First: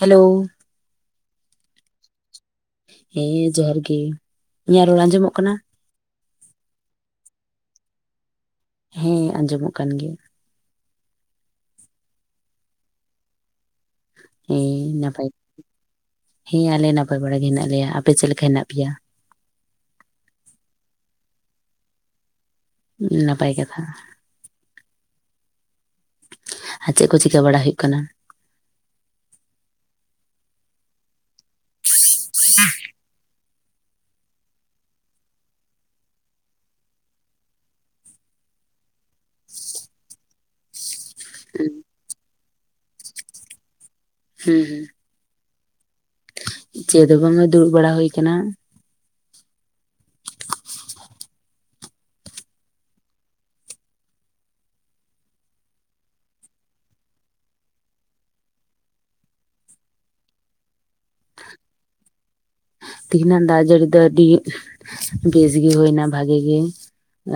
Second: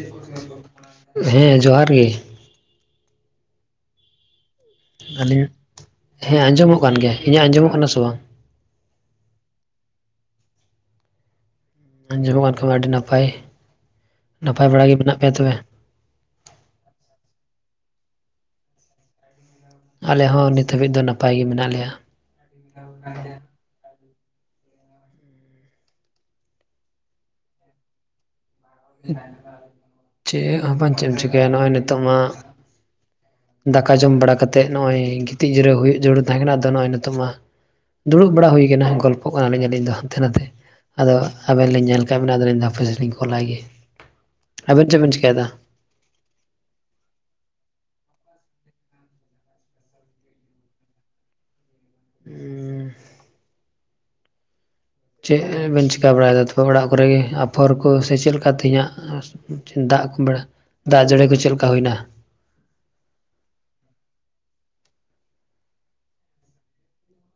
Hello ᱦᱮᱸ ᱡᱚᱦᱟᱨ ᱜᱮ ᱾ ᱦᱮᱸ ᱡᱚᱦᱟᱨ ᱜᱮ ᱾ ᱟᱹᱞᱤᱧ ᱟᱜ ᱦᱮᱸ ᱟᱸᱡᱚᱢᱚᱜ ᱠᱟᱱ ᱜᱮᱭᱟ ᱾ ᱤᱧᱟᱹᱜ ᱟᱸᱡᱚᱢᱚᱜ ᱠᱟᱱᱟ ᱥᱮ ᱵᱟᱝ? ᱦᱮᱸ ᱟᱸᱡᱚᱢᱚᱜ ᱠᱟᱱᱜᱭᱟ ᱾ ᱟᱸᱡᱚᱢᱚᱜ ᱠᱷᱟᱱ ᱢᱟ ᱟᱹᱰᱤ ᱱᱟᱯᱟᱭ ᱾ ᱦᱮᱸ ᱱᱟᱯᱟᱭ ᱦᱮᱸ ᱟᱞᱮ ᱱᱟᱯᱟᱭ ᱵᱟᱲᱟ ᱜᱮ ᱦᱮᱱᱟᱜ ᱞᱮᱭᱟ ᱾ ᱟᱯᱮ ᱪᱮᱫ ᱞᱮᱠᱟ ᱦᱮᱱᱟᱜ ᱯᱮᱭᱟ? ᱟᱞᱮ ᱦᱚᱸ ᱱᱤᱛ ᱦᱟᱹᱵᱤᱡ ᱫᱚ ᱱᱟᱯᱟᱭ ᱜᱮ ᱢᱮᱱᱟᱜ ᱞᱮᱭᱟ ᱾ ᱱᱟᱯᱟᱭ ᱠᱟᱛᱷᱟ ᱾ ᱟᱨ ᱪᱮᱫ ᱠᱚ ᱪᱤᱠᱟ ᱵᱟᱲᱟ ᱦᱩᱭᱩᱜ ᱠᱟᱱᱟ ᱾ ᱪᱮᱜ ᱦᱚᱸ ᱵᱟᱹᱧ ᱪᱤ ᱠᱟᱭᱟ ᱱᱚᱜᱼᱚᱭ ᱱᱤᱛᱳᱝᱼᱟᱸᱜ, [unintelligible] ᱫᱟᱠᱟ ᱡᱚᱢ ᱵᱟᱲᱟ ᱠᱟᱛᱮᱜ ᱱᱚᱜᱼᱚᱭ ᱜᱤᱛᱤᱡ ᱡᱤᱨᱟᱹᱣ ᱡᱩᱨᱩᱲ ᱦᱩᱭᱩᱜ ᱛᱟᱦᱮᱸ ᱠᱟᱱᱟ, ᱟᱫᱚ ᱱᱚᱜᱼᱚᱭ ᱱᱤᱛᱚᱝ ᱢᱟ, ᱫᱩᱲᱩᱵ ᱵᱟᱲᱟ ᱦᱩᱭ ᱟᱠᱟᱱᱟ ᱜᱚᱞᱯᱷᱚᱜ ᱠᱟᱱᱟᱞᱤᱧ ᱟᱹᱞᱤᱧ ᱫᱚ ᱦᱟᱱᱛᱮ ᱱᱷᱟᱛᱮ ᱾ ᱟᱫᱚ ᱟᱵᱮᱱ ᱩᱸ, ᱞᱤᱧ ᱧᱮᱞ ᱠᱟᱜ ᱵᱮᱱᱟ ᱟᱫᱚ ᱞᱤᱧ ᱦᱟᱯᱮ ᱥᱮ ᱞᱤᱧ ᱠᱚᱞ ᱟᱭ ᱜᱮ, ᱦᱩᱸ ᱦᱩᱸ, ᱟᱵᱮᱱ ᱪᱮᱜ ᱵᱮᱱ ᱪᱤᱠᱟᱭᱮᱫᱟ? [unintelligible] ᱪᱮᱫ ᱦᱚᱸ ᱵᱟᱝᱼᱟ ᱫᱩᱲᱩᱵ ᱵᱟᱲᱟ ᱦᱩᱭ ᱠᱟᱱᱟ ᱾ ᱩᱸᱻᱦ ᱪᱮᱜ ᱵᱤᱱ ᱪᱤᱠᱟᱹ ᱵᱟᱲᱟᱭᱮᱫᱟ ᱛᱚᱵᱮ ᱚᱲᱟᱜ ᱠᱚᱨᱮ ᱜᱮ, ᱟᱯᱷᱚᱨ ᱠᱚ ᱥᱮ ᱪᱮᱫ ᱞᱮᱠᱟ ᱛᱮᱦᱮᱧᱟᱜ ᱩᱸ ᱪᱮ ᱫᱟᱜ ᱠᱚ ᱵᱟᱲᱟ, ᱫᱟᱜ ᱡᱟᱹᱲᱤ ᱠᱚ ᱪᱮᱫ ᱞᱮᱠᱟ ᱦᱩᱭ ᱮᱱᱟ? ᱛᱮᱦᱤᱧᱟᱜ ᱫᱟᱜ ᱡᱟᱹᱲᱤ ᱫᱚ ᱟᱹᱰᱤ [unintelligible] ᱵᱮᱥ ᱜᱮ ᱦᱩᱭ ᱮᱱᱟ ᱵᱷᱟᱜᱮ ᱜᱮ ᱾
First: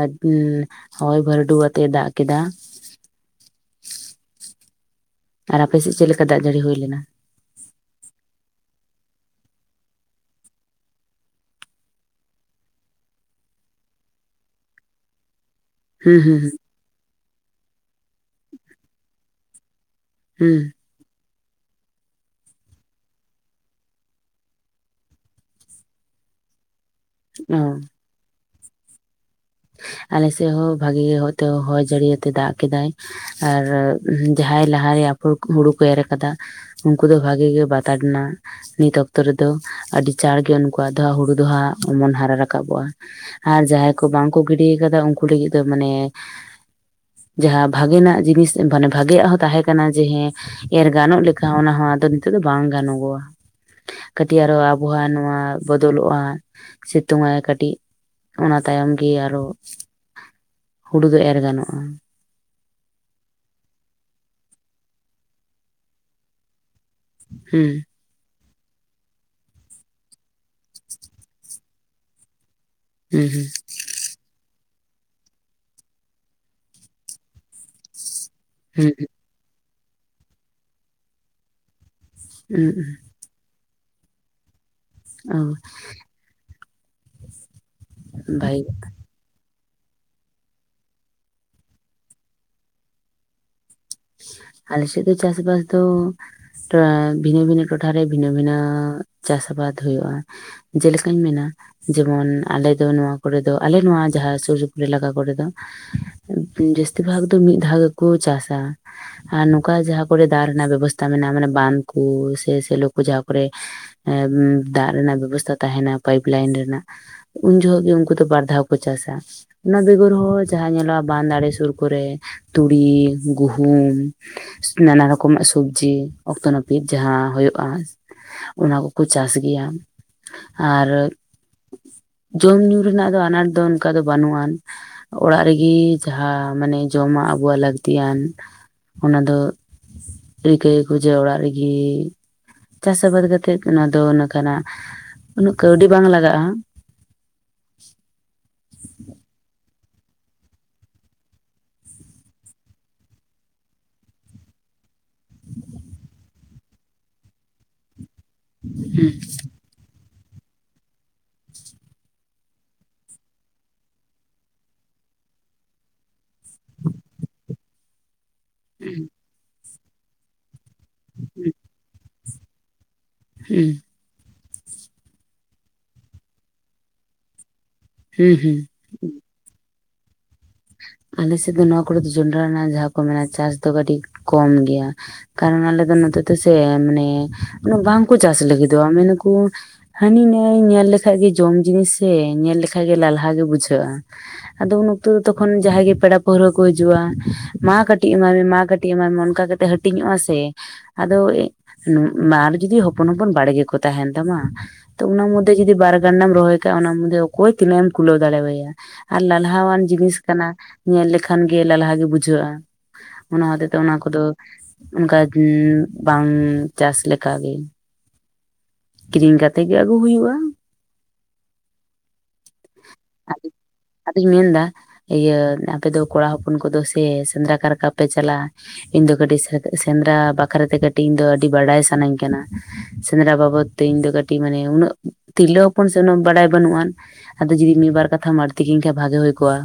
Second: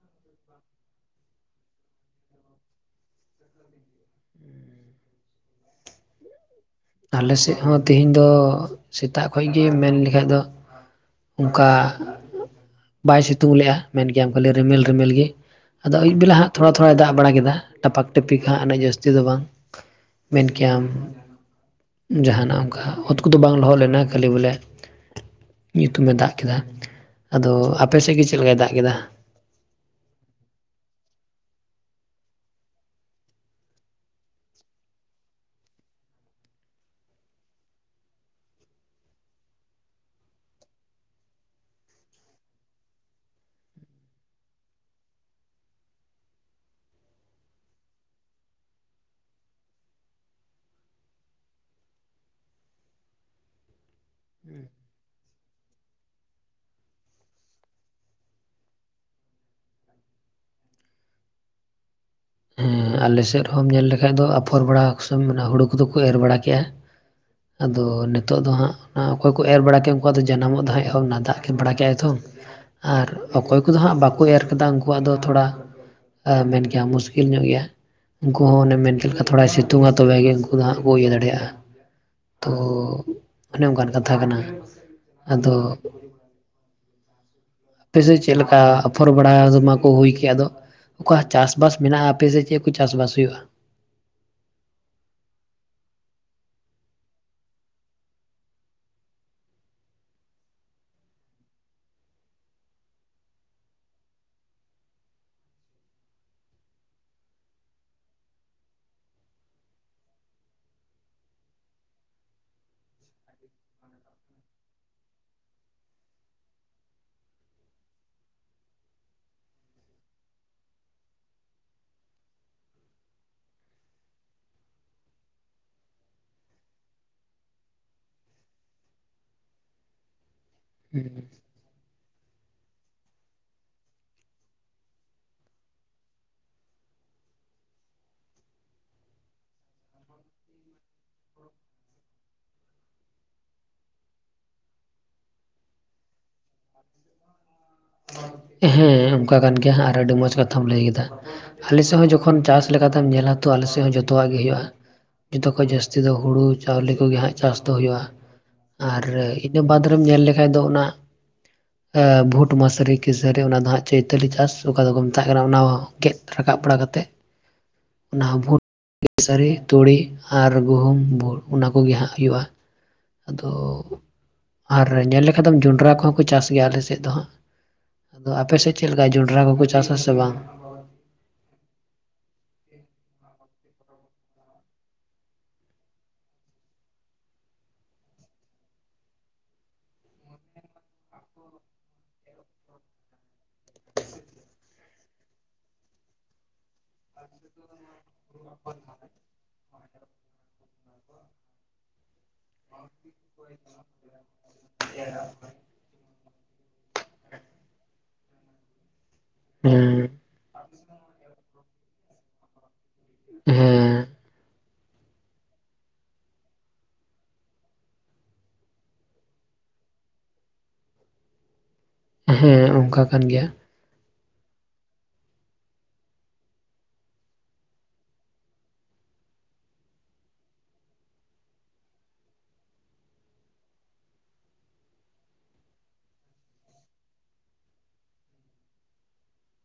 ᱟᱰ ᱩᱸ ᱦᱚᱭ ᱵᱟᱹᱨᱰᱩ ᱟᱛᱮ ᱫᱟᱜ ᱠᱮᱫᱟ ᱾ ᱩᱸᱻ ᱟᱨ ᱟᱯᱮᱥᱮᱫ ᱪᱮᱫ ᱞᱮᱠᱟ ᱫᱟᱜ ᱡᱟᱹᱲᱤ ᱦᱩᱭ ᱞᱮᱱᱟ? ᱟᱞᱮᱥᱮᱜ ᱦᱚᱸ ᱛᱮᱦᱤᱧ ᱫᱚ ᱥᱮᱛᱟᱜ ᱠᱷᱚᱡ ᱜᱮ ᱢᱮᱱ ᱞᱮᱠᱷᱟᱡ ᱫᱚ, ᱚᱸᱠᱟ ᱵᱟᱭ ᱥᱤᱛᱩᱝ ᱞᱮᱜᱼᱟ, ᱢᱮᱱ ᱠᱮᱭᱟᱢ ᱠᱷᱟᱹᱞᱤ ᱨᱤᱢᱤᱞ ᱨᱤᱢᱤᱞ ᱜᱮ᱾ ᱟᱫᱚ ᱦᱩᱸ ᱟᱹᱭᱩᱵ ᱵᱮᱞᱟ ᱦᱩᱸ ᱦᱩᱸ ᱦᱟᱸᱜ ᱛᱷᱚᱲᱟ ᱛᱷᱚᱲᱟᱭ ᱫᱟᱜ ᱵᱟᱲᱟ ᱠᱮᱫᱟ, ᱴᱟᱯᱟᱠ ᱴᱤᱯᱤᱠ ᱦᱟᱸᱜ, ᱩᱱᱟᱹᱜ ᱡᱟᱹᱥᱛᱤ ᱫᱚ ᱵᱟᱝ, ᱢᱮᱱ ᱦᱩᱸ, ᱠᱮᱭᱟᱢ ᱡᱟᱦᱟᱸᱱᱟᱜ ᱚᱸᱠᱟ ᱚᱛ ᱠᱚᱫᱚ ᱵᱟᱝ ᱞᱚᱦᱚᱫ ᱞᱮᱱᱟ ᱠᱷᱟᱹᱞᱤ ᱵᱚᱞᱮ [unintelligible] ᱧᱩᱛᱩᱢ ᱮ ᱫᱟᱜ ᱠᱮᱫᱟ, ᱟᱫᱚ ᱚ ᱟᱯᱮ ᱥᱮᱜ ᱜᱮ ᱪᱮᱫ ᱞᱮᱠᱟᱭ ᱫᱟᱜ ᱠᱮᱫᱟ? ᱟᱞᱮ ᱥᱮᱜ ᱦᱚᱸ ᱵᱷᱟᱜᱤ ᱜᱮ ᱦᱚᱭᱛᱚ ᱦᱚᱭ ᱡᱟᱹᱲᱤ ᱭᱟᱛᱮ ᱫᱟᱜ ᱠᱮᱫᱟᱭ ᱟᱨᱻᱨ ᱡᱟᱦᱟᱸᱭ ᱞᱟᱦᱟᱭᱟ ᱦᱩᱨᱩ ᱠᱚ ᱦᱩᱲᱩ ᱠᱚ ᱮᱨ ᱟᱠᱟᱫᱟ ᱩᱸᱠᱩ ᱫᱚ ᱵᱷᱟᱹᱜᱤ ᱜᱮ ᱵᱟᱛ ᱟᱴ ᱱᱟᱜ, ᱱᱤᱛ ᱚᱠᱛᱚ ᱨᱮᱫᱚ ᱟᱹᱰᱤ ᱪᱟᱬ ᱜᱮ ᱩᱱᱠᱩᱣᱟᱜ ᱫᱚ ᱦᱟᱸᱜ ᱦᱩᱲᱩ ᱫᱚ ᱦᱟᱸᱜ ᱚᱢᱚᱱ ᱦᱟᱨᱟ ᱨᱟᱠᱟᱵᱚᱜᱼᱟ, ᱟᱨ ᱡᱟᱦᱟᱸᱭ ᱠᱚ ᱵᱟᱝ ᱠᱚ ᱜᱤᱰᱤ ᱭᱟᱠᱟᱫᱟ ᱩᱸᱠᱩ ᱞᱟᱹᱜᱤᱫ ᱫᱚ ᱢᱟᱱᱮ ᱡᱟᱦᱟᱸ ᱵᱷᱟᱜᱮ ᱱᱟᱜ ᱡᱤᱱᱤᱥ ᱮᱸ ᱢᱟᱱᱮ ᱵᱷᱟᱜᱮᱭᱟᱜ ᱦᱚᱸ ᱛᱟᱦᱮᱸ ᱠᱟᱱᱟ ᱡᱮ ᱦᱮᱸ ᱮᱨ ᱜᱟᱱᱚᱜ ᱞᱮᱠᱟ ᱦᱚᱸ ᱚᱱᱟ ᱦᱚᱸ ᱟᱫᱚ ᱱᱤᱛᱚᱜ ᱫᱚ ᱵᱟᱝ ᱜᱟᱱᱚᱜᱚᱜᱼᱟ᱾ ᱠᱟᱹᱴᱤᱡ ᱟᱨᱦᱚ ᱟᱵᱚ ᱦᱟᱸᱜ ᱱᱚᱣᱟ ᱵᱚᱫᱚᱞᱚᱜᱼᱟᱸ, ᱥᱤᱛᱩᱝ ᱟᱭ ᱠᱟᱹᱴᱤᱜ ᱚᱱᱟ ᱛᱟᱭᱚᱢ ᱜᱮ ᱟᱨᱚᱜ ᱦᱩᱲᱩ ᱫᱚ ᱮᱨ ᱜᱟᱱᱚᱜᱼᱟ᱾ ᱦᱩᱸ ᱟᱞᱮᱥᱮᱫ ᱨᱮᱦᱚᱸᱢ ᱧᱮᱞ ᱞᱮᱠᱷᱟᱡ ᱫᱚ ᱟᱯᱷᱚᱨ ᱵᱟᱲᱟ ᱠᱚ ᱥᱚᱢᱚᱭ ᱚᱱᱟ ᱦᱩᱲᱩ ᱠᱚᱫᱚ ᱠᱚ ᱮᱨ ᱵᱟᱲᱟ ᱠᱮᱜᱼᱟ᱾ ᱟᱫᱚ ᱦᱩᱸ ᱱᱮᱛᱚᱜ ᱫᱚ ᱦᱟᱸᱜ ᱟᱸ ᱚᱠᱚᱭ ᱠᱚ ᱮᱨ ᱵᱟᱲᱟ ᱠᱮᱜᱼᱟ ᱩᱱᱠᱩᱣᱟᱜ ᱫᱚ ᱡᱟᱱᱟᱢᱼᱚᱫ ᱦᱟᱸᱜ ᱮᱦᱚᱵ ᱮᱱᱟ, ᱫᱟᱜ ᱠᱮᱫ ᱵᱟᱲᱟ ᱠᱮᱜᱼᱟᱭ ᱛᱚ, ᱟᱨ ᱦᱩᱸ ᱚᱠᱚᱭ ᱩᱱᱠᱩ ᱫᱚ ᱦᱟᱸᱜ ᱵᱟᱠᱚ ᱮᱨ ᱟᱠᱟᱫᱟ, ᱩᱱᱠᱩᱣᱟᱜ ᱫᱚ ᱛᱷᱚᱲᱟ, ᱟ ᱢᱮᱱ ᱠᱮᱭᱟᱢ ᱢᱩᱥᱠᱤᱞ ᱧᱚᱜ ᱜᱮᱭᱟ, ᱩᱱᱠᱩ ᱦᱚᱸ ᱚᱱᱮ ᱦᱩᱸ ᱢᱮᱱ ᱠᱮᱛ ᱞᱮᱠᱟ ᱛᱷᱚᱲᱟᱭ ᱥᱤᱛᱩᱝᱼᱟ ᱛᱚᱵᱮ ᱜᱮ ᱩᱱᱠᱩ ᱫᱚ ᱦᱟᱸᱜ ᱠᱚ ᱤᱭᱟᱹ ᱫᱟᱲᱮᱭᱟᱜᱼᱟ᱾ ᱛᱚ ᱦᱩᱸ ᱚᱱᱮ ᱚᱸᱠᱟᱱ ᱠᱟᱛᱷᱟ ᱠᱟᱱᱟ᱾ ᱚ ᱟᱫᱚ [inaudible] ᱟᱯᱮᱥᱮᱜ ᱪᱮᱜ ᱞᱮᱠᱟ, ᱵᱷᱟᱜᱮ ᱜᱮ ᱟᱯ- ᱯᱷᱚᱨ ᱵᱟᱲᱟ ᱠᱚ ᱢᱟᱠᱚ ᱦᱩᱭ ᱠᱮᱜᱼᱟ ᱟᱫᱚ ᱚᱠᱟ ᱪᱟᱥ ᱵᱟᱥ ᱢᱮᱱᱟᱜᱼᱟ, ᱟᱯᱮᱥᱮᱜ ᱪᱮᱜ ᱠᱚ ᱪᱟᱥ ᱵᱟᱥ ᱦᱩᱭᱩᱜᱼᱟ? ᱟᱞᱮ ᱥᱮᱫ ᱫᱚ ᱪᱟᱥᱵᱟᱥ ᱫᱚ ᱴᱨᱮᱸ ᱵᱷᱤᱱᱟᱹ ᱵᱷᱤᱱᱟᱹ ᱴᱚᱴᱷᱟ ᱨᱮ ᱵᱷᱤᱱᱟᱹ ᱵᱷᱤᱱᱟᱹᱻ ᱟᱸ ᱪᱟᱥ ᱟᱵᱟᱫ ᱦᱩᱭᱩᱜᱼᱟ᱾ ᱡᱮ ᱞᱮᱠᱟᱧ ᱢᱮᱱᱟ ᱡᱮᱢᱚᱱ ᱟᱞᱮ ᱫᱚ ᱱᱚᱣᱟ ᱠᱚᱨᱮ ᱫᱚ, ᱟᱞᱮ ᱱᱚᱣᱟ ᱡᱟᱦᱟᱸᱨ ᱥᱩᱨ ᱥᱩᱯᱩᱨ ᱤᱞᱟᱠᱟ ᱠᱚᱨᱮ ᱫᱚ [inaudible] ᱟᱸ ᱡᱟᱹᱥᱛᱤ ᱵᱷᱟᱜᱽ ᱫᱚ ᱢᱤᱫ ᱫᱷᱟᱣ ᱜᱮᱠᱚ ᱪᱟᱥᱼᱟ᱾ ᱟᱨ ᱱᱚᱝᱠᱟ ᱡᱟᱦᱟᱸ ᱠᱚᱨᱮ ᱫᱟᱜ ᱨᱮᱱᱟᱜ ᱵᱮᱵᱚᱥᱛᱟ ᱢᱮᱱᱟᱜᱼᱟ ᱢᱟᱱᱮ ᱵᱟᱱ ᱠᱩ ᱥᱮ ᱥᱮᱞᱚ ᱠᱚ ᱡᱟᱦᱟᱸ ᱠᱚᱨᱮ ᱮᱸᱻᱢ ᱫᱟᱜ ᱨᱮᱱᱟᱜ ᱵᱮᱵᱚᱥᱛᱷᱟ ᱛᱟᱦᱮᱸᱱᱟ ᱯᱟᱹᱭᱤᱯ ᱞᱟᱹᱭᱤᱱ ᱨᱮᱱᱟᱜ ᱩᱱ ᱡᱷᱚᱜ ᱜᱮ ᱩᱸᱠᱩ ᱫᱚ ᱵᱟᱨ ᱫᱷᱟᱣ ᱠᱚ ᱪᱟᱥᱼᱟ᱾ ᱚᱱᱟ ᱵᱮᱜᱚᱨ ᱦᱚ ᱡᱟᱦᱟᱸ ᱧᱮᱞᱚᱜᱼᱟ ᱵᱟᱸᱫᱽ ᱟᱲᱮ ᱥᱩᱨ ᱠᱚᱨᱮ ᱛᱩᱲᱤ, ᱜᱩᱦ- ᱜᱩᱦᱩᱢ ᱱᱟᱱᱟ ᱨᱚᱠᱚᱢᱟᱜ ᱥᱚᱵᱡᱤ ᱚᱠᱛᱚ ᱱᱟᱹᱯᱤᱛ ᱡᱟᱦᱟᱸ ᱦᱩᱭ᱾ ᱚᱱᱟ ᱠᱚᱠᱚ ᱪᱟᱥ ᱜᱮᱭᱟ ᱟᱨᱼᱼ ᱡᱚᱢ ᱧᱩ ᱨᱮᱱᱟᱜ ᱫᱚ ᱟᱱᱟᱴ ᱫᱚ ᱚᱱᱠᱟ ᱫᱚ ᱵᱟᱹᱱᱩᱜ ᱟᱱ ᱚᱲᱟᱜ ᱨᱮᱜᱤ ᱡᱟᱦᱟᱸ ᱢᱟᱱᱮ ᱡᱚᱢᱟᱜ ᱟᱵᱩᱣᱟᱜ ᱞᱟᱹᱠᱛᱤ ᱭᱟᱱ ᱚᱱᱟ ᱫᱚ ᱨᱤᱠᱟᱹᱭᱟᱠᱚ ᱡᱮ ᱚᱲᱟᱜ ᱨᱮᱜᱮᱼᱼ ᱪᱟᱥ ᱟᱵᱟᱫ ᱠᱟᱛᱮᱜ ᱚᱱᱟ ᱫᱚ ᱠᱟᱱᱟ ᱩᱱᱟᱹᱜ ᱠᱟᱹᱣᱰᱤ ᱵᱟᱝ ᱞᱟᱜᱟᱜᱼᱟ᱾ ᱦᱮᱸ ᱚᱱᱠᱟ ᱠᱟᱱ ᱜᱮᱭᱟ ᱟᱨ ᱟᱹᱰᱤ ᱢᱚᱸᱡᱽ ᱠᱟᱛᱷᱟᱢ ᱞᱟᱹᱭ ᱠᱮᱫᱟ᱾ ᱟᱞᱮ ᱥᱮᱫ ᱦᱚᱸ ᱡᱚᱠᱷᱚᱱ ᱪᱟᱥ ᱞᱮᱠᱟᱛᱮᱢ ᱧᱮᱞᱟ ᱛᱚ ᱟᱞᱮ ᱥᱮᱫ ᱦᱚᱸ ᱡᱚᱛᱚᱣᱟᱜ ᱜᱮ ᱦᱩᱭᱩᱜᱼᱟ᱾ ᱡᱚᱛᱚ ᱠᱷᱚᱡ ᱡᱟᱹᱥᱛᱤ ᱫᱚ ᱦᱩᱲᱩ ᱪᱟᱣᱞᱮ ᱠᱚᱜᱮ ᱦᱟᱸᱜ ᱪᱟᱥ ᱫᱚ ᱦᱩᱭᱩᱜᱼᱟ᱾ ᱟᱨ ᱦᱩᱸ ᱤᱱᱟᱹ ᱵᱟᱫᱽ ᱨᱮᱢ ᱧᱮᱞ ᱞᱮᱠᱷᱟᱱ ᱫᱚ ᱚᱱᱟ ᱵᱷᱩᱴᱼᱼ ᱠᱩᱴᱢᱟᱥᱟᱹᱨᱤ ᱠᱮᱥᱟᱹᱨᱤ ᱚᱱᱟ ᱫᱚ ᱦᱟᱸᱜ ᱪᱳᱭᱛᱟᱞᱤ ᱪᱟᱥ ᱚᱠᱟ ᱫᱚᱠᱚ ᱢᱮᱛᱟᱜ ᱠᱟᱱᱟ ᱚᱱᱟ ᱦᱚᱸ ᱜᱮᱫᱼᱼ ᱨᱟᱠᱟᱵ ᱵᱟᱲᱟ ᱠᱟᱛᱮᱮᱫ ᱚᱱᱟ ᱵᱷᱩᱴᱼᱼ ᱦᱢ ᱛᱥᱟᱹᱨᱤ ᱛᱩᱲᱤ ᱟᱨ ᱜᱩᱦᱩᱢ ᱵᱷᱩᱲ ᱚᱱᱟ ᱠᱚᱜᱮ ᱦᱟᱸᱜ ᱦᱩᱭᱩᱜᱼᱟ᱾ ᱟᱫᱚ ᱦᱩᱸ ᱟᱨ ᱧᱮᱞ ᱞᱮᱠᱷᱟᱱ ᱫᱚᱢ ᱡᱚᱱᱰᱨᱟ ᱠᱚᱦᱚᱸ ᱠᱚ ᱪᱟᱥ ᱜᱮᱭᱟ ᱟᱞᱮ ᱥᱮᱫ ᱫᱚ ᱦᱟᱸᱜᱼᱼ ᱟᱫᱚ ᱦᱩᱸ ᱦᱩᱸ ᱟᱯᱮᱮᱥᱮᱫ ᱪᱮᱫ ᱞᱮᱠᱟ ᱡᱚᱱᱰᱨᱟ ᱠᱚᱠᱚ ᱪᱟᱥᱟ ᱥᱮ ᱵᱟᱝ? ᱟᱞᱮᱮᱥᱮᱫ ᱫᱚ ᱱᱚᱣᱟ ᱠᱚᱨᱮ ᱫᱚ ᱡᱚᱱᱰᱨᱟ ᱨᱮᱱᱟᱜ ᱡᱟᱦᱟᱸ ᱠᱚ ᱢᱮᱱᱟ ᱪᱟᱥ ᱫᱚ ᱠᱟᱹᱴᱤᱡ ᱠᱚᱢ ᱜᱮᱭᱟ᱾ ᱠᱟᱨᱚᱱ ᱟᱞᱮ ᱫᱚ ᱱᱚᱛᱮ ᱛᱮᱥᱮ ᱢᱟᱱᱮ ᱵᱟᱝᱠᱚ ᱪᱟᱥ ᱞᱟᱹᱜᱤᱫᱚᱜᱼᱟ ᱢᱮᱱᱟᱠᱚ ᱦᱟᱹᱱᱤ ᱱᱟᱹᱭ ᱧᱮᱞ ᱞᱮᱠᱷᱟᱡ ᱜᱮ ᱡᱚᱢ ᱡᱤᱱᱤᱥᱮ ᱧᱮᱞ ᱞᱮᱠᱟᱡ ᱜᱮ ᱞᱟᱞᱦᱟ ᱜᱮ ᱵᱩᱡᱷᱟᱹᱜᱼᱟ᱾ ᱟᱫᱚ ᱩᱱ ᱚᱠᱛᱚ ᱫᱚ ᱛᱚᱠᱷᱚᱱ ᱡᱟᱦᱟᱸᱭ ᱜᱮ ᱯᱮᱲᱟ ᱯᱟᱹᱲᱦᱟ ᱠᱚ ᱦᱤᱡᱩᱜᱼᱟ᱾ ᱢᱟ ᱠᱟᱹᱴᱤᱡ ᱮᱢᱟᱭ ᱢᱮ ᱢᱟ ᱠᱟᱹᱴᱤᱡ ᱮᱢᱟᱭ ᱢᱮ ᱚᱱᱠᱟ ᱠᱟᱛᱮᱫ ᱦᱟᱹᱴᱤᱧᱚᱜᱼᱟ ᱥᱮᱼᱼ ᱟᱫᱚ ᱱᱩ ᱢᱟᱨᱪ [unintelligible] ᱡᱩᱫᱤ ᱦᱚᱯᱚᱱ ᱦᱚᱯᱚᱱ ᱵᱟᱲᱜᱮ ᱠᱚ ᱛᱟᱦᱮᱱ ᱛᱟᱢᱟ ᱛᱚ ᱚᱱᱟ ᱢᱚᱫᱽ ᱡᱩᱫᱤ ᱵᱟᱨᱼᱼ ᱨᱟᱱᱟᱢ ᱨᱚᱦᱚᱭ ᱠᱟᱜᱟ ᱚᱱᱟ ᱢᱫᱮ ᱚᱠᱚᱭ ᱛᱤᱱᱟᱹᱜ ᱮᱢ ᱠᱩᱞᱟᱹᱣ ᱫᱟᱲᱮᱣᱟᱭᱟ ᱟᱨ ᱞᱟᱞᱦᱟᱣᱟᱱ ᱦᱮᱸ ᱡᱤᱱᱤᱥᱼᱼ ᱧᱮᱞ ᱞᱮᱠᱷᱟᱱ ᱜᱮ ᱞᱟᱞᱦᱟᱣ ᱜᱮ ᱵᱩᱡᱷᱟᱹᱜᱼᱟ᱾ ᱚᱱᱟ ᱦᱚᱛᱮ ᱛᱮ ᱚᱱᱟ ᱦᱮᱸ ᱠᱚ ᱫᱚ ᱚᱱᱠᱟ ᱵᱟᱝ ᱪᱟᱥ ᱞᱮᱠᱟ ᱜᱮᱼᱼ ᱠᱤᱨᱤᱧ ᱠᱟᱛᱮ ᱜᱮ ᱟᱹᱜᱩ ᱦᱩᱭᱩᱜᱼᱟ᱾ ᱦᱮᱸ ᱚᱝᱠᱟ ᱠᱟᱱ ᱜᱮᱭᱟ᱾ ᱟᱫᱚ ᱟᱫᱚᱧ ᱢᱮᱱ ᱫᱟᱼᱼ ᱤᱭᱟᱹ ᱟᱯᱮ ᱫᱚ ᱠᱚᱲᱟ ᱦᱚᱯᱚᱱ ᱠᱚ ᱫᱚ ᱥᱮ ᱥᱮᱸᱫᱽᱨᱟ ᱠᱟᱨᱠᱟ ᱯᱮ ᱪᱟᱞᱟᱜᱼᱟ᱾ ᱤᱧ ᱫᱚ ᱠᱟᱹᱴᱤᱡ ᱥᱮᱸᱫᱽᱨᱟ ᱵᱟᱠᱷᱨᱟ ᱛᱮ ᱠᱟᱹᱴᱤᱡ ᱫᱚ ᱟᱹᱰᱤ ᱵᱟᱰᱟᱭ ᱥᱟᱱᱟᱧ ᱠᱟᱱᱟ? ᱥᱮᱸᱫᱽᱨᱟ ᱵᱟᱵᱚᱫ ᱛᱮ ᱤᱧ ᱫᱚ ᱠᱟᱹᱴᱤᱡ ᱢᱟᱱᱮ ᱩᱱᱟᱹᱜ ᱛᱤᱨᱞᱟᱹ ᱦᱚᱯᱚᱱ ᱥᱮ ᱩᱱᱟᱹᱜ ᱵᱟᱰᱟᱭ ᱵᱟᱹᱱᱩᱜᱼᱟ᱾ ᱟᱫᱚ ᱡᱩᱫᱤ ᱢᱤᱫ ᱵᱟᱨ ᱠᱟᱛᱷᱟᱢ ᱟᱹᱲᱛᱤ ᱠᱤᱧ ᱠᱷᱟᱱ ᱵᱷᱟᱜᱮ ᱦᱳᱭ ᱠᱚᱜᱼᱟ?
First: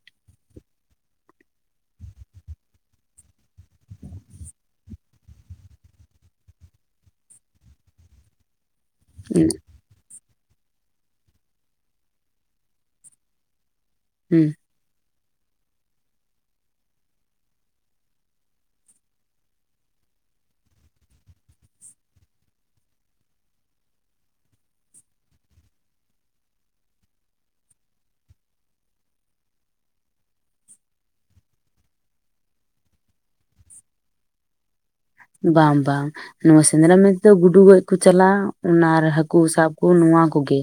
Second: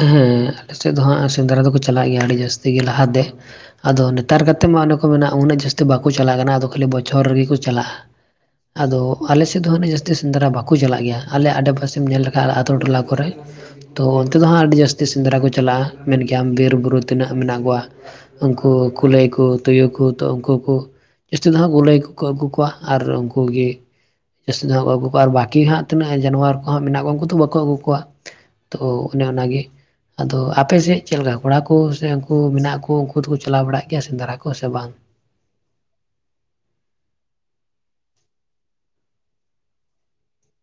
ᱦᱮᱸ ᱟᱞᱮ ᱥᱮᱫ ᱫᱚ ᱦᱟᱸᱜ ᱥᱮᱸᱫᱽᱨᱟ ᱫᱚ ᱠᱚ ᱪᱟᱞᱟᱜ ᱜᱮᱭᱟ ᱟᱹᱰᱤ ᱡᱟᱹᱥᱛᱤ ᱜᱮ ᱞᱟᱦᱟ ᱫᱮᱼᱼ ᱟᱫᱚ ᱱᱮᱛᱟᱨ ᱠᱟᱛᱮ ᱢᱟ ᱚᱱᱮ ᱠᱚ ᱢᱮᱟ ᱩᱱᱟᱹᱜ ᱡᱟᱹᱥᱛᱤ ᱵᱟᱠᱚ ᱪᱟᱞᱟᱜ ᱠᱟᱱᱟ ᱟᱫᱚ ᱠᱷᱟᱹᱞᱤ ᱵᱚᱪᱷᱚᱨ ᱨᱮ ᱜᱮ ᱠᱚ ᱪᱟᱞᱟᱜᱼᱟ᱾ ᱟᱫᱚ ᱟᱞᱮ ᱥᱮᱫ ᱫᱚ ᱦᱟᱱᱮ ᱡᱟᱹᱥᱛᱤᱼᱼ ᱛᱤ ᱥᱮᱸᱫᱽᱨᱟ ᱵᱟᱠᱚ ᱪᱟᱞᱟᱜ ᱜᱮᱭᱟ ᱟᱞᱮ ᱟᱰᱮ ᱯᱟᱥᱮᱢ ᱧᱮᱞ ᱞᱮᱠᱷᱟᱜ ᱟᱛᱳ ᱴᱚᱞᱟ ᱠᱚ ᱨᱮ ᱛᱚ ᱚᱱᱛᱮ ᱫᱚ ᱦᱩᱸ ᱦᱟᱸᱜ ᱟᱹᱰᱤ ᱡᱟᱹᱥᱛᱤᱼᱼ ᱡᱟᱹᱥᱛᱤ ᱥᱮᱸᱫᱽᱨᱟ ᱠᱚ ᱪᱟᱞᱟᱜᱼᱟ ᱢᱮᱱ ᱜᱮᱭᱟᱢ ᱵᱤᱨ ᱵᱩᱨᱩ ᱛᱤᱱᱟᱹᱜ ᱢᱮᱱᱟᱜ ᱠᱚᱣᱟ᱾ ᱩᱱᱠᱩ ᱠᱩᱞᱟᱹᱭ ᱠᱩ ᱛᱩᱭᱩ ᱠᱩ ᱛᱚ ᱩᱱᱠᱩ ᱠᱩ ᱡᱟᱹᱥᱛᱤ ᱫᱚ ᱦᱚᱸᱜ ᱜᱩᱞᱟᱹᱭ ᱟᱹᱜᱩ ᱠᱚᱣᱟ ᱟᱨ ᱩᱱᱠᱩ ᱜᱮᱼᱼ ᱡᱟᱹᱥᱛᱤ ᱫᱚ ᱦᱟᱸᱜ ᱠᱚ ᱟᱹᱜᱩ ᱠᱚᱣᱟ ᱟᱨ ᱵᱟᱹᱠᱤ ᱦᱟᱸᱜ ᱛᱤᱱᱟᱹᱜ ᱡᱟᱱᱣᱟᱨ ᱠᱚ ᱦᱟᱸᱜ ᱢᱮᱱᱟᱜ ᱠᱚᱣᱟ ᱩᱱᱠᱩ ᱫᱚ ᱵᱟᱠᱚ ᱟᱹᱜᱩ ᱠᱚᱣᱟ᱾ ᱛᱚ ᱚᱱᱮ ᱚᱱᱟ ᱜᱮᱼᱼ ᱟᱫᱚ ᱟᱯᱮ ᱥᱮᱫ ᱪᱮᱫ ᱞᱮᱠᱟ ᱠᱚᱲᱟ ᱠᱚ ᱥᱮ ᱩᱱᱠᱩ ᱢᱮᱱᱟᱜ ᱠᱩ ᱩᱱᱠᱩ ᱫᱚ ᱠᱚ ᱪᱟᱞᱟᱣ ᱵᱟᱲᱟᱜ ᱜᱮᱭᱟ ᱥᱮᱸᱫᱽᱨᱟ ᱠᱚ ᱥᱮ ᱵᱟᱝ? ᱵᱟᱝ ᱵᱟᱝ ᱱᱚᱣᱟ ᱥᱮᱸᱫᱽᱨᱟ ᱢᱮᱱ ᱛᱮ ᱫᱚ ᱜᱩᱰᱩ ᱜᱚᱡ ᱠᱚ ᱪᱟᱞᱟᱜᱼᱟ ᱚᱱᱟ ᱟᱨ ᱦᱟᱹᱠᱩ ᱥᱟᱵ ᱠᱚ ᱱᱚᱣᱟ ᱠᱚ ᱜᱮᱼᱼ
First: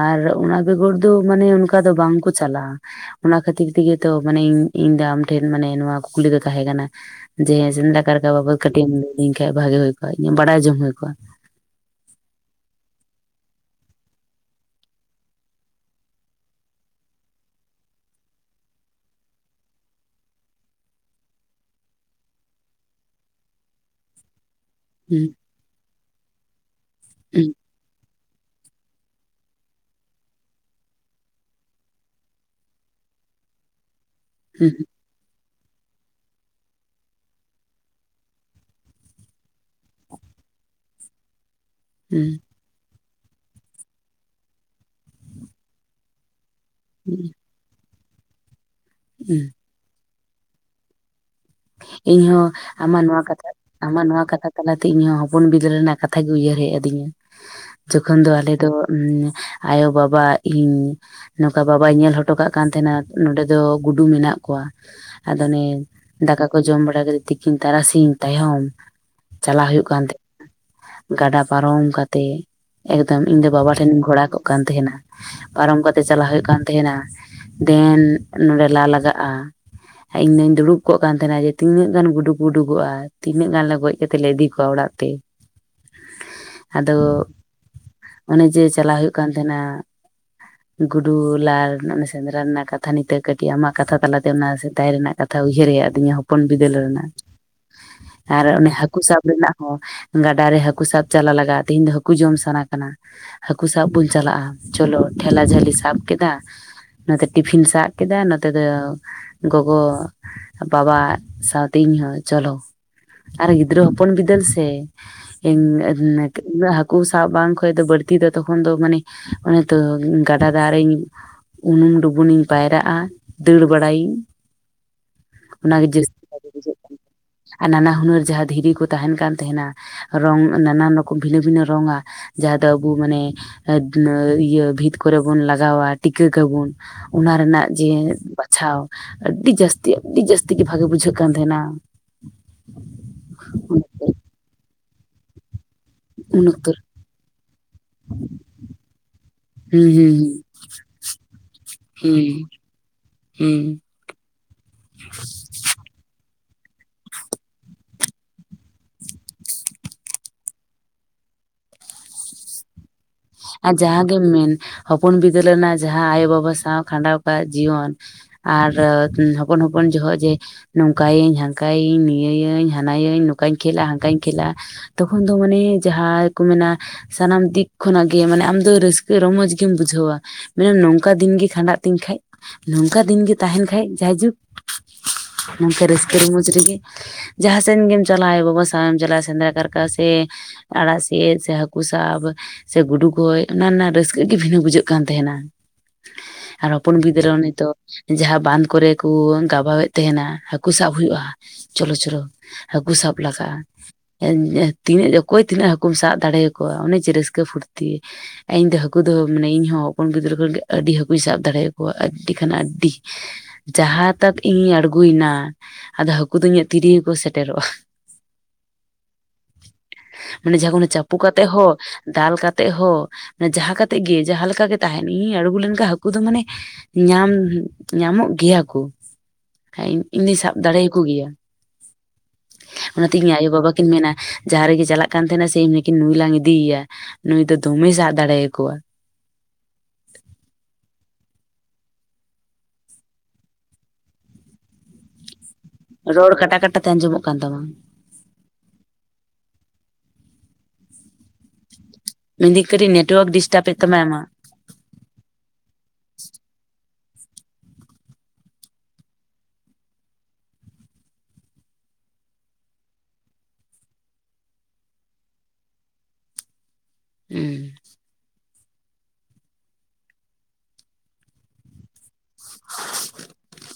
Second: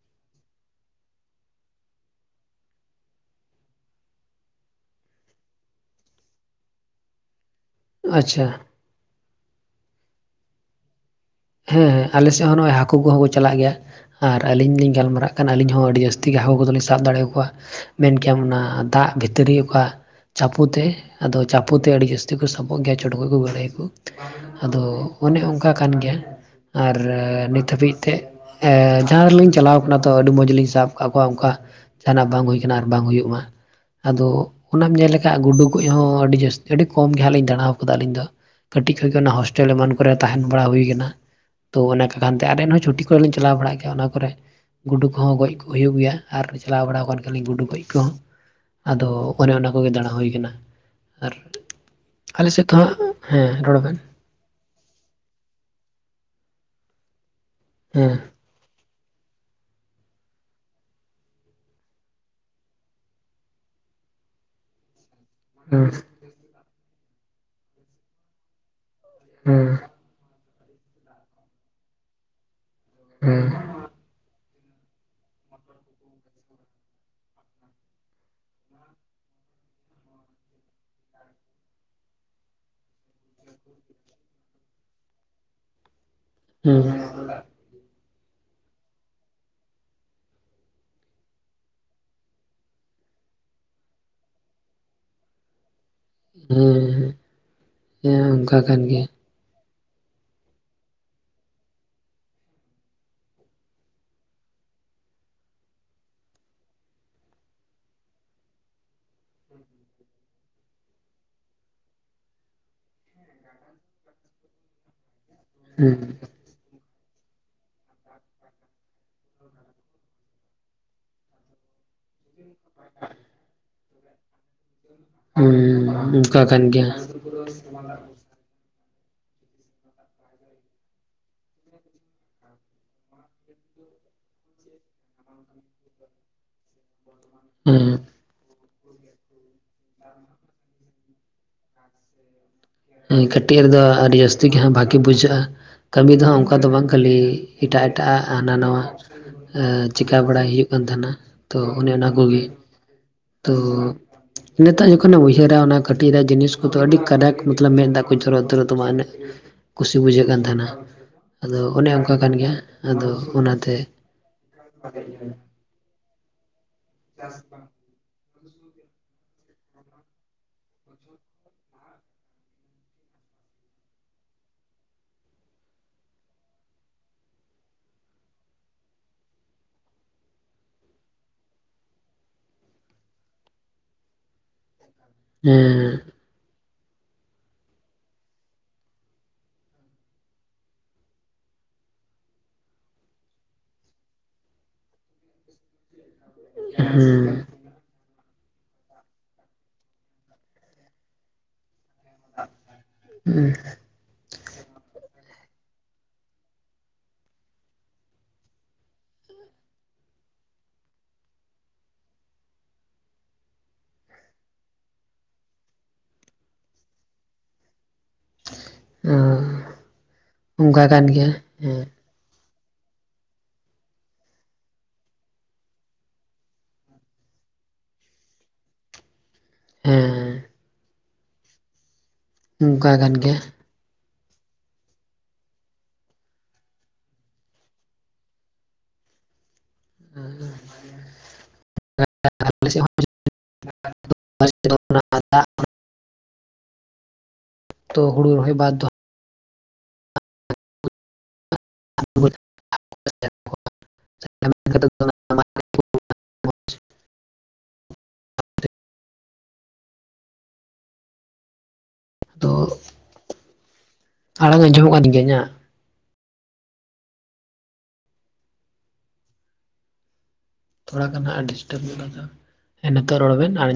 ᱟᱨ ᱚᱱᱟ ᱵᱮᱜᱚᱨ ᱫᱚ ᱢᱟᱱᱮ ᱚᱝᱠᱟ ᱫᱚ ᱵᱟᱝ ᱠᱚ ᱪᱟᱞᱟᱜᱼᱟ᱾ ᱚᱱᱟ ᱠᱷᱟᱹᱛᱤᱨ ᱛᱮ ᱜᱮ ᱛᱚ ᱢᱟᱱᱮ ᱤᱧ ᱫᱚ ᱟᱢ ᱴᱷᱮᱱ ᱢᱟᱱᱮ ᱱᱚᱣᱟ ᱠᱩᱠᱞᱤ ᱫᱚ ᱛᱟᱦᱮᱸ ᱠᱟᱱᱟ, ᱡᱮ ᱦᱮᱸ ᱡᱮᱱᱫᱟ ᱠᱟᱨᱠᱟ ᱟᱪᱪᱷᱟ ᱵᱟᱵᱚᱛ ᱠᱟᱹᱴᱤᱡ ᱮᱢ ᱞᱟᱹᱭᱤᱧ ᱠᱷᱟᱡ ᱵᱷᱟᱜᱤ ᱦᱳᱭ ᱠᱚᱜᱼᱟ ᱤᱧ ᱵᱟᱰᱟᱭ ᱡᱚᱝ ᱦᱩᱭ ᱠᱚᱜᱼᱟ᱾ ᱦᱮᱸ ᱦᱮᱸ ᱟᱞᱮ ᱥᱮᱫ ᱦᱚᱸ ᱱᱚᱜᱚᱭ ᱦᱟᱹᱠᱩ ᱠᱚ ᱦᱚᱸ ᱠᱚ ᱪᱟᱞᱟᱜ ᱜᱮᱭᱟ, ᱟᱨ ᱟᱹᱞᱤᱧ ᱞᱤᱧ ᱜᱟᱞᱢᱟᱨᱟᱜ ᱠᱟᱱ ᱟᱹᱞᱤᱧ ᱦᱚᱸ ᱟᱹᱰᱤ ᱡᱟᱹᱥᱛᱤ ᱜᱮ ᱦᱟᱹᱠᱩ ᱠᱚᱫᱚᱞᱤᱧ ᱥᱟᱵ ᱫᱟᱲᱮᱭᱟᱠᱚᱣᱟ᱾ ᱢᱮᱱ ᱠᱮᱭᱟᱢ ᱚᱱᱟ ᱫᱟᱜ ᱵᱷᱤᱛᱨᱤ ᱚᱠᱟ ᱪᱟᱯᱩ ᱛᱮ ᱟᱫᱚ ᱪᱟᱯᱩ ᱛᱮ ᱟᱹᱰᱤ ᱡᱟᱹᱥᱛᱤ ᱠᱚ ᱥᱟᱵᱚᱜ ᱜᱮᱭᱟ ᱪᱚᱰᱜᱚᱡ ᱠᱚ ᱜᱟᱹᱲᱟᱹᱭᱠᱩ ᱟᱫᱚ ᱦᱩᱸ ᱚᱱᱮ ᱚᱝᱠᱟ ᱠᱟᱱ ᱜᱮᱭᱟ, ᱟᱨ ᱦᱩᱸ ᱱᱤᱛ ᱦᱟᱹᱵᱤᱡ ᱛᱮ ᱮ ᱡᱟᱦᱟᱸ ᱨᱮᱞᱤᱧ ᱪᱟᱞᱟᱣ ᱠᱟᱱᱟ ᱛᱚ ᱟᱹᱰᱤ ᱢᱚᱡ ᱞᱤᱧ ᱥᱟᱵ ᱠᱟᱜ ᱠᱚᱣᱟ ᱚᱝᱠᱟ ᱡᱟᱦᱟᱸᱱᱟᱜ ᱵᱟᱝ ᱦᱩᱭ ᱠᱟᱱᱟ ᱟᱨ ᱵᱟᱝ ᱦᱩᱭᱩᱜ ᱢᱟ ᱟᱫᱚ ᱦᱩᱸ ᱚᱱᱟᱢ ᱧᱮᱞ ᱞᱮ ᱠᱷᱟᱸᱜ ᱜᱩᱰᱩ ᱜᱚᱡ ᱦᱚᱸ ᱟᱹᱰᱤ ᱡᱟᱹᱥᱛᱤ ᱟᱹᱰᱤ ᱠᱚᱢ ᱜᱮ ᱦᱟᱸᱜ ᱞᱤᱧ ᱫᱟᱬᱟ ᱠᱟᱫᱟ ᱟᱹᱞᱤᱧ ᱫᱚ᱾ ᱠᱟᱹᱴᱤᱡ ᱠᱷᱚᱡ ᱜᱮ ᱚᱱᱟ ᱦᱳᱥᱴᱮᱞ ᱮᱢᱟᱱ ᱠᱚ ᱨᱮ ᱛᱟᱦᱮᱱ ᱵᱟᱲᱟ ᱦᱩᱭ ᱠᱟᱱᱟ᱾ ᱛᱚ ᱚᱱᱟ ᱠᱟᱱ ᱦᱩᱸ ᱛᱮ ᱟᱨ ᱮᱱᱦᱚᱸ ᱪᱷᱩᱴᱤ ᱠᱚ ᱨᱮ ᱞᱤᱧ ᱪᱟᱞᱟᱣ ᱵᱟᱲᱟᱜ ᱜᱮᱭᱟ ᱚᱱᱟ ᱠᱚ ᱨᱮ ᱜᱩᱰᱩ ᱠᱚ ᱦᱚᱸ ᱜᱚᱡ ᱠᱚ ᱦᱩᱭᱩᱜ ᱜᱮᱭᱟ᱾ ᱟᱨ ᱪᱟᱞᱟᱣ ᱵᱟᱲᱟ ᱠᱟᱱ ᱦᱩᱸ ᱜᱮᱭᱟ ᱞᱤᱧ ᱜᱩᱰᱩ ᱜᱚᱡ ᱠᱚ ᱦᱚᱸ ᱟᱫᱚ ᱦᱩᱸ ᱚᱱᱮ ᱚᱱᱟ ᱠᱚ ᱜᱮ ᱫᱟᱬᱟ ᱦᱩᱭ ᱠᱟᱱᱟ, ᱟᱨ ᱤᱧ ᱦᱚᱸ ᱟᱞᱮ ᱥᱮᱫ ᱫᱚ ᱟᱢᱟᱜ ᱦᱟᱸᱜ ᱱᱚᱣᱟ ᱠᱟᱛᱷᱟ ᱦᱮᱸ ᱨᱚᱲ ᱵᱮᱱ ᱟᱢᱟᱜ ᱱᱚᱣᱟ ᱠᱟᱛᱷᱟ ᱛᱟᱞᱟ ᱛᱮ ᱤᱧ ᱦᱚᱸ ᱦᱚᱯᱚᱱ ᱵᱤᱫᱟᱹᱞ ᱨᱮᱱᱟᱜ ᱠᱟᱛᱷᱟ ᱜᱮ ᱩᱭᱦᱟᱹᱨ ᱦᱮᱡ ᱟᱹᱫᱤᱧᱟ ᱦᱮᱸ ᱡᱚᱠᱷᱚᱱ ᱫᱚ ᱟᱞᱮ ᱫᱚ ᱟᱭᱳᱼᱵᱟᱵᱟ ᱤᱧ ᱱᱚᱝᱠᱟ ᱵᱟᱵᱟᱭ ᱧᱮᱞ ᱦᱚᱴᱚ ᱠᱟᱜ ᱠᱟᱱ ᱛᱟᱦᱮᱸᱱᱟ ᱱᱚᱸᱰᱮ ᱫᱚ ᱜᱩᱰᱩ ᱢᱮᱱᱟᱜ ᱠᱚᱣᱟ, ᱟᱫᱚ ᱚᱱᱮ ᱦᱮᱸ ᱫᱟᱠᱟ ᱠᱚ ᱡᱚᱢ ᱵᱟᱲᱟ ᱠᱟᱛᱮ ᱛᱤᱠᱤᱱ ᱛᱟᱨᱟᱥᱤᱧ ᱛᱟᱭᱚᱢ ᱪᱟᱞᱟᱜ ᱦᱮᱸ ᱦᱳᱭᱳᱜ ᱠᱟᱱ ᱛᱟᱦᱮᱸᱱ ᱜᱟᱰᱟ ᱯᱟᱨᱚᱢ ᱠᱟᱛᱮ᱾ ᱮᱠᱫᱚᱢ ᱤᱧ ᱫᱚ ᱦᱩᱸ ᱵᱟᱵᱟ ᱴᱷᱮᱱᱤᱧ ᱜᱷᱚᱲᱟ ᱠᱚᱜ ᱠᱟᱱ ᱛᱟᱦᱮᱸᱱᱟ᱾ ᱯᱟᱨᱚᱢ ᱠᱟᱛᱮ ᱪᱟᱞᱟᱜ ᱦᱳᱭᱳᱜ ᱠᱟᱱ ᱛᱟᱦᱮᱸᱱᱟ ᱫᱮᱱ ᱱᱚᱸᱰᱮ ᱞᱟ ᱞᱟᱜᱟᱜᱼᱟ, ᱦᱮᱸ ᱤᱧ ᱫᱚ ᱫᱩᱲᱩᱵ ᱠᱚᱜ ᱠᱟᱱ ᱛᱟᱦᱮᱸᱱᱟ ᱡᱮ ᱛᱤᱱᱟᱹᱜ ᱜᱟᱱ ᱜᱩᱰᱩᱠ ᱩᱰᱩᱠᱚᱜᱼᱟ, ᱛᱤᱱᱟᱹᱜ ᱜᱟᱱ ᱜᱚᱡ ᱠᱟᱛᱮᱫ ᱞᱮ ᱤᱫᱤ ᱠᱚᱣᱟ ᱚᱲᱟᱜᱼᱛᱮ, - ᱦᱩᱸ ᱟᱫᱚ ᱚᱱᱮ ᱡᱮ ᱪᱟᱞᱟᱜ ᱦᱩᱭᱩᱜ ᱠᱟᱱ ᱛᱟᱦᱮᱸᱱᱟ, ᱜᱩᱰᱩ ᱞᱟ ᱨᱮᱱᱟᱜ ᱥᱮᱸᱫᱽᱨᱟ ᱨᱮᱱᱟᱜ ᱠᱟᱛᱷᱟ ᱱᱤᱛᱚᱜ ᱠᱟᱹᱴᱤᱡ ᱟᱢᱟᱜ ᱠᱟᱛᱷᱟ ᱛᱟᱞᱟᱛᱮ ᱚᱱᱟ ᱥᱮᱫᱟᱭ ᱨᱮᱱᱟᱜ ᱠᱟᱛᱷᱟ ᱩᱭ ᱦᱟᱹᱨ ᱦᱮᱡ ᱟᱫᱤᱧᱟ ᱦᱚᱯᱚᱱ ᱵᱤᱫᱟᱹᱞ ᱨᱮᱱᱟᱜ, ᱦᱩᱸ ᱦᱮᱸ ᱟᱨ ᱚᱱᱠᱟ ᱚᱱᱮ ᱠᱟᱱ ᱦᱟᱹᱠᱩ ᱜᱮᱭᱟ ᱥᱟᱵ ᱨᱮᱱᱟᱜ ᱚ ᱜᱟᱰᱟ ᱨᱮ ᱦᱟᱹᱠᱩ ᱥᱟᱵ ᱪᱟᱞᱟᱜ ᱞᱟᱜᱟᱜᱼᱟ, ᱛᱮᱦᱤᱧ ᱫᱚ ᱦᱟᱹᱠᱩ ᱡᱚᱢ ᱥᱟᱱᱟ ᱠᱟᱱᱟ᱾ ᱦᱟᱹᱠᱩ ᱥᱟᱵ ᱵᱚᱱ ᱪᱟᱞᱟᱜᱼᱟ, ᱪᱚᱞᱚ ᱴᱷᱮᱞᱟ ᱡᱷᱟᱹᱞᱤ ᱥᱟᱵ ᱠᱮᱫᱟ, ᱱᱚᱛᱮ ᱴᱤᱯᱷᱤᱱ ᱥᱟᱵ ᱠᱮᱫᱟ ᱱᱚᱛᱮ ᱫᱚ ᱜᱚᱜᱚ ᱵᱟᱵᱟ ᱥᱟᱶᱛᱮ ᱤᱧᱦᱚᱸ ᱪᱚᱞᱚ, ᱟᱨ ᱜᱤᱫᱽᱨᱟᱹ ᱦᱚᱯᱚᱱ ᱵᱤᱫᱟᱹᱞ ᱥᱮ? ᱤᱧ ᱦᱩᱸ ᱦᱟᱹᱠᱩ ᱥᱟᱵ ᱵᱟᱝ ᱠᱷᱚᱡ ᱫᱚ ᱵᱟᱹᱲᱛᱤ ᱫᱚ ᱛᱚᱠᱷᱚᱱ ᱫᱚ ᱢᱟᱱᱮ ᱚᱱᱮ ᱛᱚ ᱜᱟᱰᱟ ᱫᱟᱜᱨᱤᱧ ᱩᱱᱩᱢ ᱰᱩᱵᱩᱱᱤᱱ ᱤᱧ ᱯᱟᱭᱨᱟᱜᱼᱟ ᱫᱟᱹᱲ ᱵᱟᱲᱟᱭᱟᱹᱧ, ᱦᱩᱸ ᱚᱱᱟᱜᱮ ᱡᱟᱹᱥᱛᱤ ᱚᱱᱠᱟ ᱵᱷᱟᱜᱮ ᱵᱩᱡᱷᱟᱹᱜ ᱜᱮᱭᱟ ᱠᱟᱱ ᱛᱟᱦᱮ, ᱟᱨ ᱱᱟᱱᱟ ᱦᱩᱱᱟᱹᱨ ᱡᱟᱦᱟᱸ ᱫᱷᱤᱨᱤ ᱠᱚ ᱛᱟᱦᱮᱸᱱ ᱠᱟᱱ ᱛᱟᱦᱮᱸᱱᱟ, ᱨᱚᱝ ᱱᱟᱱᱟᱱ ᱨᱚᱠᱚᱢ ᱵᱷᱤᱱᱟᱹ ᱵᱷᱤᱱᱟᱹ ᱨᱚᱝᱟ, ᱡᱟᱦᱟᱸ ᱫᱚ ᱟᱵᱚ ᱢᱟᱱᱮ ᱤᱭᱟᱹ ᱵᱷᱤᱛ ᱠᱚᱨᱮ ᱵᱚᱱ ᱞᱟᱜᱟᱣᱟ ᱴᱤᱠᱟᱹᱠ ᱟᱵᱚᱱ ᱚᱱᱟ ᱨᱮᱱᱟᱜ ᱡᱮ ᱦᱩᱸ ᱵᱟᱪᱷᱟᱣ ᱟᱹᱰᱤ ᱡᱟᱹᱥᱛᱤ ᱟᱹᱰᱤ ᱡᱟᱹᱥᱛᱤ ᱜᱮ ᱵᱷᱟᱜᱮ ᱵᱩᱡᱷᱟᱹᱜ ᱠᱟᱱ ᱛᱟᱦᱮᱸᱱᱟ᱾ ᱦᱩᱸ ᱠᱟᱹᱴᱤᱡ ᱨᱮᱫᱚ ᱟᱹᱰᱤ ᱡᱟᱹᱥᱛᱤ ᱜᱮ ᱵᱷᱟᱹᱜᱮ ᱵᱩᱡᱷᱟᱹᱜᱼᱟ᱾ ᱠᱟᱹᱢᱤ ᱫᱚ ᱦᱟᱸᱜ ᱩᱱ ᱚᱱᱝᱠᱟ ᱫᱚ ᱚᱠᱛᱚ ᱵᱟᱝ ᱠᱷᱟᱹᱞᱤ ᱮᱴᱟᱜ ᱮᱴᱟᱜᱼᱟᱜ ᱦᱟᱱᱟ ᱱᱟᱣᱟ ᱨᱮ᱾ ᱟᱸ ᱪᱮᱠᱟ ᱦᱩᱸ ᱵᱟᱲᱟᱭ ᱦᱩᱭᱩᱜ ᱠᱟᱱ ᱛᱟᱦᱮᱸᱱᱟ ᱛᱚ ᱚᱱᱮ ᱚᱱᱟ ᱦᱩᱸ ᱦᱩᱸ ᱠᱚᱜᱮ ᱦᱩᱸ ᱛᱚ ᱦᱩᱸ ᱱᱤᱛᱚᱜ ᱡᱚᱠᱷᱚᱱᱮᱢ ᱩᱭᱦᱟᱹᱨᱟ ᱚᱱᱟ ᱠᱟᱹᱴᱤᱡ ᱨᱮᱭᱟᱜ ᱡᱤᱱᱤᱥ ᱠᱚᱫᱚ ᱟᱹᱰᱤ ᱠᱟᱰᱟᱠ ᱢᱚᱛᱞᱚᱵ ᱢᱮᱫᱟᱜ ᱠᱚ ᱡᱚᱨ ᱩᱛᱟᱹᱨᱚᱜ ᱛᱟᱢᱟ ᱮᱱᱮ ᱠᱩᱥᱤ ᱵᱩᱡᱷᱟᱹᱜ ᱠᱟᱱ ᱛᱟᱦᱮᱱᱟ ᱟᱫᱚ ᱚᱱᱮ ᱚᱱᱠᱟ ᱠᱟᱱ ᱜᱮᱭᱟ ᱟᱫᱚᱼᱼ ᱟᱨ ᱡᱟᱦᱟᱸ ᱜᱮᱢ ᱢᱮᱱ ᱦᱚᱯᱚᱱ ᱵᱤᱫᱟᱹᱞ ᱨᱮᱱᱟᱜ ᱡᱟᱦᱟᱸ ᱟᱭᱳ ᱵᱟᱵᱟ ᱥᱟᱶ ᱠᱷᱟᱸᱰᱟᱣ ᱠᱟᱜ ᱡᱤᱭᱚᱱ ᱟᱨ ᱦᱚᱯᱚᱱ ᱦᱚᱯᱚᱱ ᱡᱚᱦᱚᱜ ᱡᱮ, ᱱᱚᱝᱠᱟᱭ ᱟᱹᱧ ᱦᱟᱱᱠᱟᱭ ᱤᱧ ᱱᱤᱭᱟᱹ ᱟᱹᱧ ᱦᱟᱱᱟᱭᱟᱹᱧ ᱱᱚᱝᱠᱟᱧ ᱠᱷᱮᱞᱟ ᱦᱟᱱᱠᱟᱧ ᱠᱷᱮᱞᱟ ᱛᱚᱠᱷᱚᱱ ᱫᱚ ᱢᱟᱱᱮ ᱡᱟᱦᱟᱸᱭ ᱠᱚ ᱢᱮᱱᱟ ᱥᱟᱱᱟᱢ ᱫᱤᱠ ᱠᱷᱚᱱᱟᱜᱼᱼ ᱜᱮ ᱢᱟᱱᱮ ᱟᱢ ᱫᱚ ᱨᱟᱹᱥᱠᱟᱹ ᱨᱚᱢᱚᱡᱽ ᱜᱮᱢ ᱵᱩᱡᱷᱟᱹᱣᱟ ᱢᱟᱱᱮ ᱱᱚᱝᱠᱟ ᱫᱤᱱ ᱜᱮ ᱠᱷᱟᱸᱰᱟᱜ ᱛᱤᱧ ᱠᱷᱟᱡ ᱱᱚᱝᱠᱟ ᱫᱤᱱ ᱜᱮ ᱛᱟᱦᱮᱱ ᱠᱷᱟᱡ ᱡᱟᱭ ᱡᱩᱜᱽ ᱱᱚᱝᱠᱟ ᱦᱮᱸ ᱨᱟᱹᱥᱠᱟᱹ ᱨᱚᱢᱚᱡᱽ ᱨᱮ ᱜᱮᱼᱼ ᱡᱟᱦᱟᱸ ᱥᱮᱱ ᱜᱮᱢ ᱪᱟᱞᱟᱜᱼᱟ ᱟᱭᱳ ᱵᱟᱵᱟ ᱥᱟᱶ ᱪᱟᱞᱟᱜᱼᱟ ᱥᱮᱸᱫᱽᱨᱟ ᱠᱟᱨᱠᱟ ᱥᱮᱼᱼ ᱟᱲᱟᱜ ᱥᱤᱜ ᱥᱮ ᱦᱟᱹᱠᱩ ᱥᱟᱵᱼᱼ ᱥᱮ ᱜᱩᱰᱩ ᱜᱚᱡ ᱚᱱᱟ ᱨᱮᱱᱟᱜ ᱨᱟᱹᱥᱠᱟᱹ ᱜᱮ ᱵᱷᱤᱱᱟᱹ ᱵᱩᱡᱷᱟᱹᱜ ᱠᱟᱱ ᱛᱟᱦᱮᱱᱟ ᱟᱨ ᱦᱚᱯᱚᱱ ᱜᱤᱫᱽᱨᱟᱹ ᱩᱱᱤ ᱦᱩᱸ ᱛᱚ ᱡᱟᱦᱟᱸ ᱵᱟᱸᱱ ᱠᱚᱨᱮ ᱠᱚ ᱜᱟᱵᱟᱣᱮᱫ ᱛᱟᱦᱮᱱᱟ ᱦᱟᱹᱠᱩ ᱥᱟᱵ ᱦᱩᱭᱩᱜᱼᱟ ᱪᱚᱞᱚ ᱪᱚᱞᱚᱼᱼ ᱦᱟᱹᱠᱩ ᱥᱟᱵ ᱞᱟᱜᱟᱜᱼᱟ [unintelligible] ᱛᱤᱱᱟᱹᱜ ᱚᱠᱚᱭ ᱛᱤᱱᱟᱹᱜ ᱦᱟᱹᱠᱩᱢ ᱥᱟᱵ ᱫᱟᱲᱮᱭᱟ ᱠᱚᱣᱟ ᱚᱱᱮ ᱡᱮ ᱨᱟᱹᱥᱠᱟᱹ ᱯᱷᱩᱨᱛᱤ ᱤᱧ ᱫᱚ ᱦᱟᱹᱠᱩ ᱫᱚ ᱢᱟᱱᱮ ᱤᱧ ᱦᱚᱸ ᱦᱚᱯᱚᱱ ᱜᱤᱫᱽᱨᱟᱹ ᱠᱷᱚᱱ ᱜᱮ ᱟᱹᱰᱤ ᱦᱟᱹᱠᱩᱧ ᱥᱟᱵ ᱫᱟᱲᱮᱭ ᱟᱠᱚᱣᱟ ᱟᱹᱰᱤ ᱠᱷᱟᱱ ᱟᱹᱰᱤ ᱡᱟᱦᱟᱸ ᱛᱟᱜ ᱤᱧᱤᱧ ᱟᱬᱜᱚᱭ ᱮᱱᱟᱼᱼ ᱟᱫᱚ ᱦᱟᱹᱠᱩ ᱫᱚ ᱤᱧᱟᱹᱜ ᱛᱤᱨᱤᱜᱤ ᱠᱚ ᱥᱮᱴᱮᱨᱚᱜᱼᱟ ᱚ ᱢᱟᱱᱮ ᱡᱟᱸᱦᱟ ᱚᱱᱠᱟ ᱠᱚ ᱠᱟᱱ ᱪᱟᱯᱚ ᱜᱮᱭᱟ ᱠᱟᱛᱮ ᱦᱚᱸᱼᱼ ᱦᱮᱸ ᱫᱟᱞ ᱠᱟᱛᱮᱜ ᱦᱚᱸ ᱡᱟᱦᱟᱸ ᱠᱟ ᱠᱟᱛᱮᱫ ᱜᱮ ᱡᱟᱦᱟᱸ ᱞᱮᱠᱟ ᱜᱮ ᱛᱟᱦᱮᱱ ᱤᱧᱤᱧ ᱟᱬᱜᱚ ᱞᱮᱱ ᱠᱷᱟᱱ ᱦᱟᱹᱠᱩ ᱫᱚ ᱢᱟᱱᱮ ᱧᱟᱢ ᱧᱟᱢᱚᱜ ᱜᱮᱭᱟ ᱠᱚᱼᱼ ᱦᱮᱸ ᱤᱧ ᱫᱚᱧ ᱥᱟᱵ ᱫᱟᱲᱮᱭᱟ ᱠᱚ ᱜᱮᱭᱟ ᱚᱱᱠᱟ ᱚᱱᱟ ᱠᱟᱱ ᱛᱮ ᱤᱧ ᱜᱮᱭᱟ ᱟᱭᱳ ᱵᱟᱵᱟᱼᱼ ᱠᱤᱱ ᱢᱮᱱᱟ ᱡᱟᱦᱟᱸ ᱨᱮᱜᱮ ᱪᱟᱞᱟᱜ ᱠᱟᱱ ᱛᱟᱦᱮᱱᱟ ᱥᱮ ᱤᱧ ᱜᱮ ᱠᱤᱱ ᱞᱟᱝ ᱤᱫᱤᱭᱮᱭᱟ ᱱᱩᱭ ᱫᱚ ᱫᱚᱢᱮ ᱥᱟᱵ ᱫᱟᱲᱮᱭ ᱟᱠᱚᱣᱟ [unintelligible] [unintelligible] ᱨᱚᱲ ᱠᱟᱴᱟ ᱠᱟᱴᱟ ᱛᱮ ᱟᱸᱡᱚᱢᱚᱜ ᱠᱟᱱ ᱛᱟᱢᱟ ᱛᱚ ᱦᱩᱲᱩ ᱨᱚᱭ ᱵᱟᱫᱽᱫᱷᱚᱼᱼ ᱢᱮᱱᱫᱟᱹᱧ ᱠᱟᱹᱴᱤᱡ ᱱᱮᱴᱳᱣᱟᱨᱠ ᱰᱤᱥᱴᱟᱵ ᱮ ᱛᱟᱢᱟ ᱟᱢᱟᱜ [inaudible] ᱟᱫᱚᱼᱼ ᱟᱲᱟᱝ ᱟᱡᱚᱢᱚᱜ ᱠᱟᱱ ᱛᱤᱧᱟᱹ ᱤᱧᱟᱹᱜ ᱦᱩᱸᱼᱼ ᱛᱷᱚᱲᱟ ᱜᱟᱱ ᱰᱤᱥᱴᱟᱵ ᱠᱟᱛᱮ ᱱᱤᱛᱚᱜ ᱨᱚᱲ ᱵᱮᱱ ᱟᱨᱼᱼ